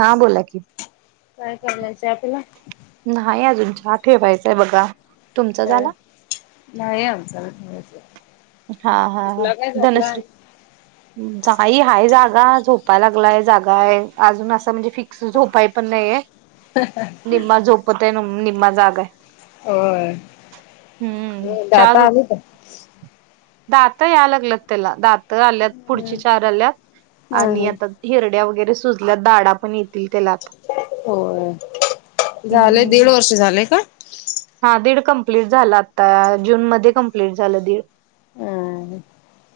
हा, बोला कि? काय करणार चहा पिला? नाही अजून चाहा ठेवायचंय बघा. तुमचा अ झाला नाहीमग [unintelligible] हा, हा, हा, धनश्री- नाही, हाय जागा झोपाय लागलाय, जागा हाय अजून असं म्हणजे फिक्स झोपाय पण नाहीय. निम्मा झोपत आहे, निम्मा जागा आहे. होय हम्म दाता चार आली का? [unintelligible] दात याय लागल्यात त्याला, दात आलं- पुढची चार आल्यात हा आणि हा आता हिरड्या वगैरे सुजल्यात दाडा पण येतील त्याला आता. होय, झालंय दीड हम्म वर्ष झालंय का? हा, दीड कमप्लीट झालं आता जून मध्ये कंप्लीट झालं दीड. हम्म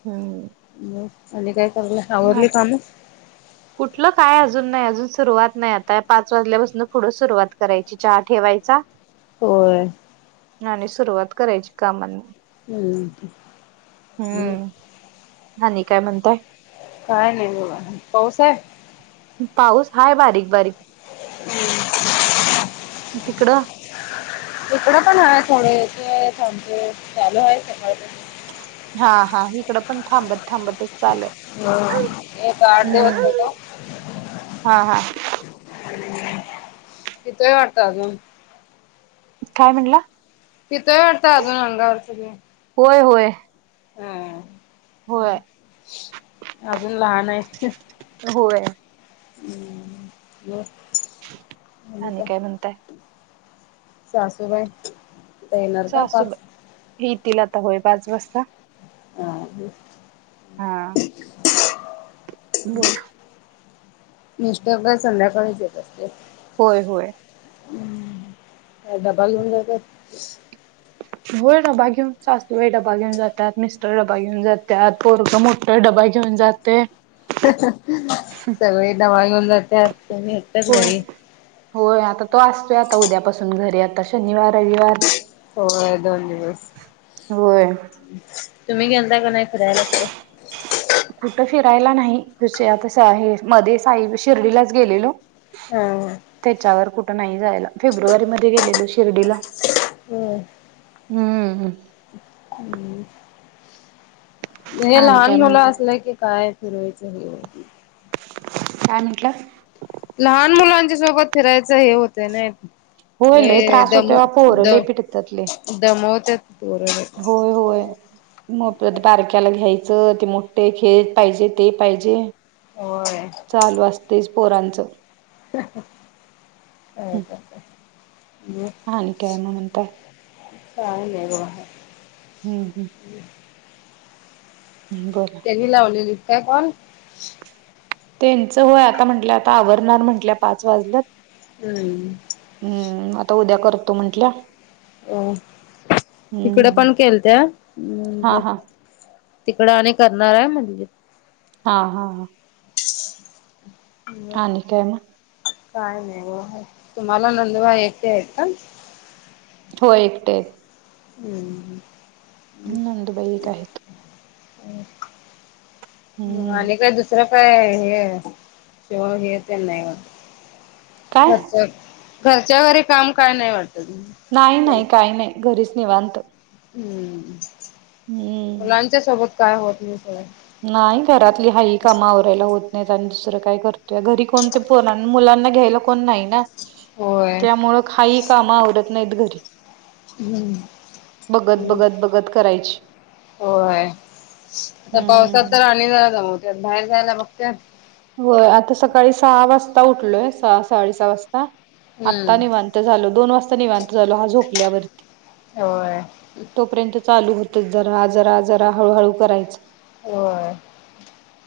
हम्. मग आणि काय करालाय, आवरली काम? [inaudible] कुठलं काय, अजून नाही अजून सुरुवात नाही, आता पाच वाजल्यापासून पुढं सुरुवात करायची चहा ठेवायचा, [inaudible] होय. आणि सुरुवात करायची कामांना. हम्. हम्म आणि काय म्हणताय? काय नाही बघा, पाऊस हाय? पाऊस हाय बारीक, बारीक तिकडं? इकडं पण आहे थोडेथ ज चालू आहे सकाळी प [unintelligible] हा, हा, इकडं पण थांबत थांबतच चालू हाय. हो, एक आठ दिवस होतो. हा, हा. कथोय वारता अजून [unintelligible] काय म्हंटला? तिथंही वाटतं अजून अंगावर सगळे [unintelligible] होय. होय. ह.. होय आजून लहान हाय. होय. ब आणि का काय [unintelligible] म्हणताय सासूबाई? ते येणार का पाच सासूबाई येतील आता होय पाच वाजता. [unintelligible] हा. बोला. मिस्टर काय संध्याकाळीच येतात असतील. होय होय. हम्म काय डब्बा घेऊन जात व्हय डब्बा घेऊन सासूबाई डब्बा घेऊन जात्यात मिस्टर डब्बा घेऊन जात्यात. पोरग मोठा डब्बा घेऊन जातय. सगळे डब्बा घऊन जात्यात कणी. होय होय आता तो असतोय आता उद्यापासून घरी आता शनिवार रविवार. होय दोन दिवस होय तुम्ही गेलता का नाही फिरायला कुठ. [inaudible] कुठं फिरायला नाही क आता हे मध्ये साईब शिर्डीलाच गेलेलो हा त्याच्यावर कुठं नाही जायला फेब्रुवारी मध्ये गेलेलो शिर्डीला. हम्म मम. हम्म. हे आणि काय लहान मुलं म्हणत असलं की काय फिरवायचं हे होता काय म्हंटला. लहान मुलांच्या सोबत फिरायचं हे होतय ने होय लय नाही त्रास दम होतोय पोर लय द पिडतात लय दुमवत्यात पोरं लई होय होय. मग [unintelligible] बारक्याला घ्यायचं ते मोठे हे एक पाहिजे ते पाहिजे. व्हय. चालू असतयच पोरांचं. [unintelligible] मग हा आणि काय म्हणून काय. काय नाही बगा. हम्म हम्म. [inaudible] बरं. ही लावलेलीस काय कॉल. त्यांचं व्हय आता म्हटलं आता आवरणार म्हटल्या पाच वाजल्यात. हम्म. हम्म आता उद्या करतो म्हंटल्या. अ तिकड हम्म पण केलत्या हा म्हंटल्या हा तिकडं आणि करणार आहे म्हणलीत. हा हा हा. [inaudible] आणि काय म. काय नाही व्हा तुम्हाला नंदुबाई एकट्या आहेत का. हो एकटे आहेत. हम्म. नंदुबाई एक आहेत मग हम्म आणि काय दुसरं काय हे शेवण हेे तेन नाही वाटतं. काय करतोय घरच्या घरी काम काय नाही वाटत तुही नाही नाही काही नाही घरीच निवांत. हम्म हम्म मुलांच्या सोबत काय होत नाही सगळ नाही घरातली हाई कामवरायला होत नाहीत आणि दुसरं काय करतोय घरी कोणते फोनान मुलांना घ्यायला कोण नाही ना. होय त्यामुळं खाही काम आवडत नाहीत घरी. हम्म बघत बघत बघत करायची. होय आता पावसात तर हम्म आणि झा मग त्यात बाहेर जायला बघते होय आता सकाळी सहा वाजता उठलोय सहा सडे सहा वाजता हम्म. आता निवांत झालो दोन वाजता निवांत झालो हा झोपल्यावरती होय तोपर्यंत चालू होतच जरा जरा जरा हळूहळू करायच होय.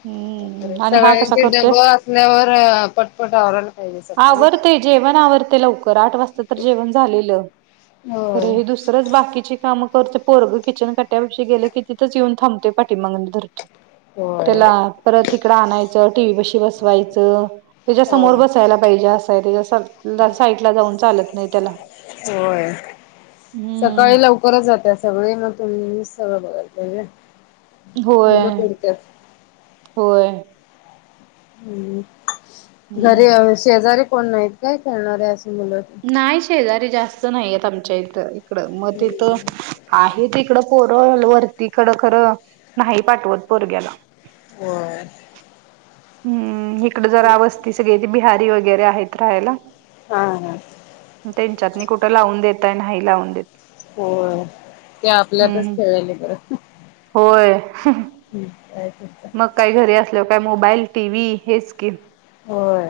हम्म आणि हा कसा सगळ्यांचे डबं असल्यावर पटपट आवरायला पाहिजे सकाळी. आवरते जेवण आवरते लवकर आठ वाजता जेवण झालेलं ख होय हे दुसरंच बाकी काम करते पोरग किचन काट्यापे गेले कितीतच येऊन थांबते पाठीमागणी धरते होय त्याला परत इकड आणायचं टीव् बशी बसवायचं त्याच्या समोर बसायला पाहिजे असंय त्याच्या साईट ला जाऊन चालत नाही त्याला होय सकाळी हम्म लव परत होात सगळे मग तुम्ही सगळं बघायला पाहिजे होय मुलं पिडत्यात होय हम्म घरी हम्म शेजारे कोण नाहीत काय खेळणारे असे मुलं नाही शेजारी जास्त नाहीेत आमच्या इथं इकडं मग तिथं आहे त इिकडं पोर वरती खडं खरं नाही पाठवत पोरग्याला होय हम्म इकडं जरावस् त सगळी त बिहारी वगैरे आहेत राहायला हा ह त्यांच्यात मी कुठं लावून देतय नाही लावून देत हो ते आपल्यातच हम्म ठेवाले बं होय ठीक आहेय मग काही घरी असल्यावर काय मोबाईल टी व्ही हेच कीम होय.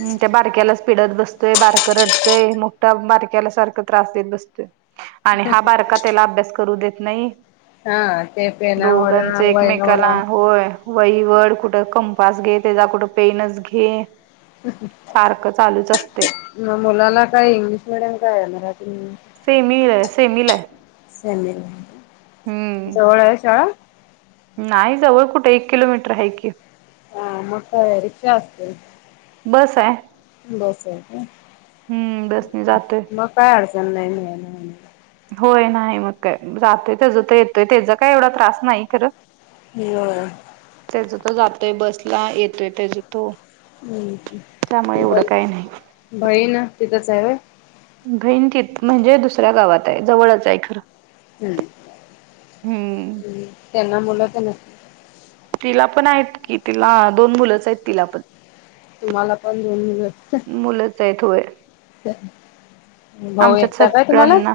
हम्म त्या बारक्यालाच स्पीडत बसतोय बारकं रडतंय मोठ्या बारक्याला सारखं त्रास देत बसतोय आणि हा बारका त्याला अभ्यास करू देत नाही हा ते पेनावडा दोघांचे एकमेकाला वयनावडा होय वई व कुठं कंपास घे त्याचा कुठं पेनच घे सारखं चालूच असते ना मुलाला काय इंग्लिश मिीडियम काय आहे मराठीय सेमीला सेमीिलाय म जवळ आहे चळ नाही जवळ कुठे एक किलोमीटर आहे की हा मठ रिक्षा असते बस आहे बस आहे का हम्म बसने जातोय मग काय अडचण नाही निळाला म्ह होय नाही मग काय जातोय त्याचं तर येतोय त्याचा काय एवढा त्रास नाही खरं ह त्याचा तो जातोय बसला येतोय त्याचा तो त्यामुळे हम्म एवढं बई काही नाही बहीण ना तिथंच आहे बहीण तितच म्हणजे दुसऱ्या गावात आहे जवळच आहे खरं हम्म हम्म हम् त्यांना मुलं तर न तिला पण आहेत कि तिला दोन मुलंच आहेत तिला पण तुम्हाला पन दोन मुलं मुलंच आहेत होय भाऊ आमच्यात एकट काय तुम्हाला सगळ्यांना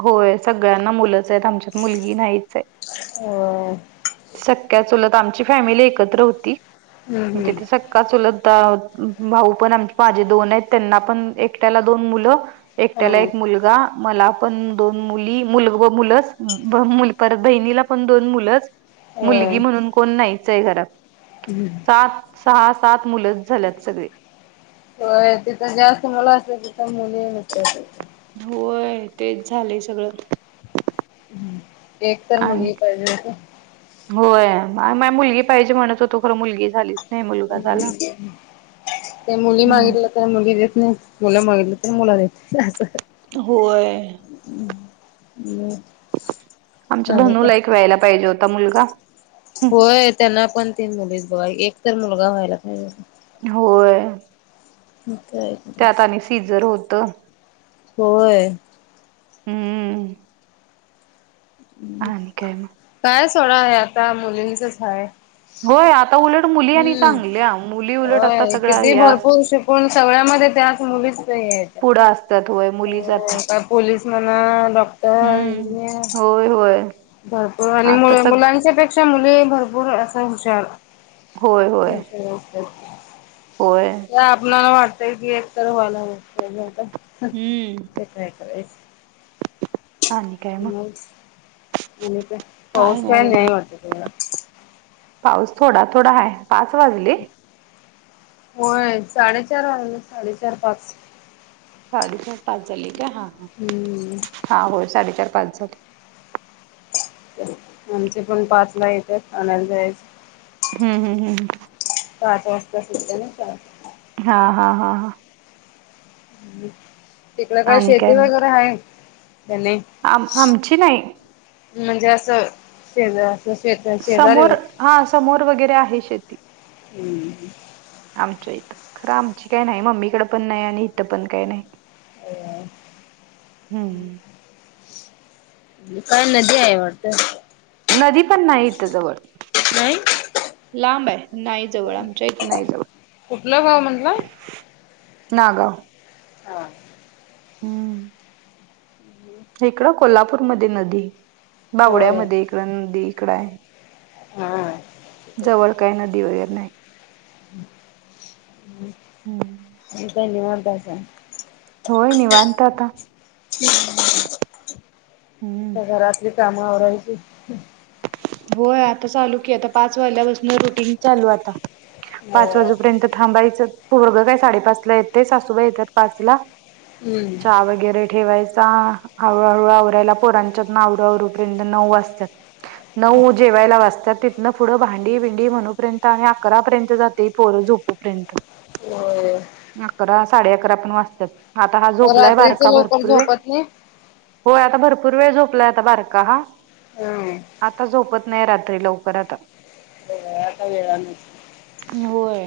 होय सगळ्यांना मुलंच आहेत आमच्यात मुलगी नाहीच आहे होय सख्या चुलत आमची फॅमिली एकत्र हम्म हम्म होतीथ का चलत भाऊ पण आम माझे दोन आहेत त्यांना पण एकट्याला दोन मुलं हा एकट्याला एक मुलगा मला पण दोन मुली मुलगो मुलंच ब मुल परत बहिणीला पण दोन मुलंच. मुलगी होय. म्हणून कोण नाहीच आहे घरात. हम्म. सात, सहा, सात मुलंच झाल्यात सगळी. होय तिथं जास्त मुला असेल तिथं मुली नसत्यातच. होय तेच झालंय सगळं. ह एक तर आणि मुलगी पाहिजे होती. [inaudible] होय मा -माय मुलगी पाहिजे म्हणत होतो खरं मुलगी झाली च हम्म ते मुली मागित हम्म. ल्यात. त मुलीगी देत नाही मुलं मागितली तर मुल देत नाही असं. होय. हम्म अम [inaudible] आमच्या धनूला एक व्यायला पाहिजे होता मुलगा. हम्म. होय त्यांना पण तीन मुलीच बुआ एक तर मुलगा व्हायला पाहीजे होता. होय. ठीक आहे. त्यात आता णि सिझर होत. होय. हम्म. आणि काय मग काय सोडा आहे आता मुलींचच हाय. होय आत हम्म आता होय सगळ्या किती या भरपूर शिकून सगळ्यामध्ये त्याच मुली लई त्या पुढं असत्यात व्हय म अ काय पोलीस मना डॉक्टर हम्म इंजिनियर. होय होय. भरपूर आणि मु आता सग मुलांच्या पेक्षा मुली भरपूर अस हुशार. होय होय न [unintelligible] होय. त आपणाला वाटतय की एकत व्हायला हव हम्म [unintelligible] ते काययच. आणि काय मग आणि काय पाऊस काय नाही वाटत तुम्हाला. पाऊस थोडा थोडा हाय पाच वाजले. होय साडेचार वाजले साडेचार पाच. साडेचार पाच झालेकाय हा हा. हम्म. हा होय साडेचार पाच झाले. आमचे पण पाच ला येत्यात नायला जायचं. हम्म हम्म हम्म हम्म. पाच वाजता सुटत्या ना शाळा. [inaudible] हां हां हां हां. तिकड काय आणि शेती माहित वगैरे आहे. [unintelligible] त्याने आम आमची नाही. म्हणजे असं शेजार. समोर हा समोर वगैरे आहे शेती. हम्म हम्म. आमच्या इथं खरं आमची काय नाही मम्मीकडे पण नाही आणि इथं पण काय नाही. हम्म. काय नदी आहे वाटत. नदी पण नाही इथं जवळ नाही? लांब हाय. नाही जवळ, आमच्या इथं नाही कुठलं गाव म्हटला? जवळ नागांव. हा. हम्म! इकडं कोल्हापूर मध्ये नदी होय बावड्यामध्ये इकडं नदी इकड हाय. हा. जवळ काय नदी वगैरे नाही. आता काय निवांत हायसा? होय, निवांत आता. [unintelligible] हम्म. आता घरातली कामं आवरायची. होय, आता चालू की आता पाच वाजल्या पासून रुटीन चालू आता पाच वाजू होय. तोपर्यंत थांबायचं पोरगं काय साडेपाच ला येतंय सासूबाई येत्यात पाच ला. हम्म. चहा वगैरे? ठेवायचा हळूहळू आवरायला पोरांच्या तन आवरू आवरु पर्यंत नऊ वाजत्यात. नऊ जे जेवायला वाजत्यात तिथनं पुढं भांडी बिंडी म्हणू पर्यंत आणि अकरा पर्यंत जातयं ही पोर झोपू पर्यंत. व्हय. अकरा साडे अकरा पण वाजत्यात आता हा मग झोपलाय? रात्रीच बारका लवकर भरपूर वेळ. झोपत नाही? होय, आता भरपूर वेळ झोपलाय आता बारका हां. हम. आता झोपत नाही, रात्री लवकर आता. काय आता वेळानचं? होय.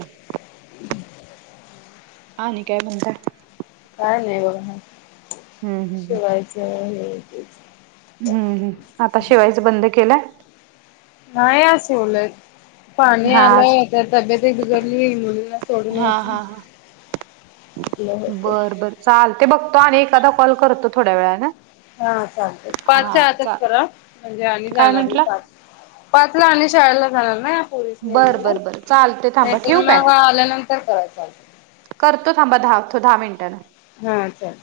आणि काय म्हणताय? काय नाही? बघा हम्म हम्म. शिवायचं हाय की. हम्म हम आता शिवायच बंद केलायं? नाही आज शिवलोय पाणी हा आज आलंय तर तब्येत एक बिघडली मुलं सोडून हा यायचं हा हा कुठलं होतयं. चालतयं बघतो आणि एखादा कॉल करतो थोड्या वेळा न. हा चालतयं पाचच्या आतच करा म्हणजे, आणि काय जाणार मी म्हंटला पाच पाचला आणि शाळेला जाणार ना पोरिसनी बर आणायला बर बर चालते नाही, थांबा तर ठेवू मग काय आल्या नंतर करा चालतयं. करतो थांबा द- दहा मिनिटानं. हा, चालतयं.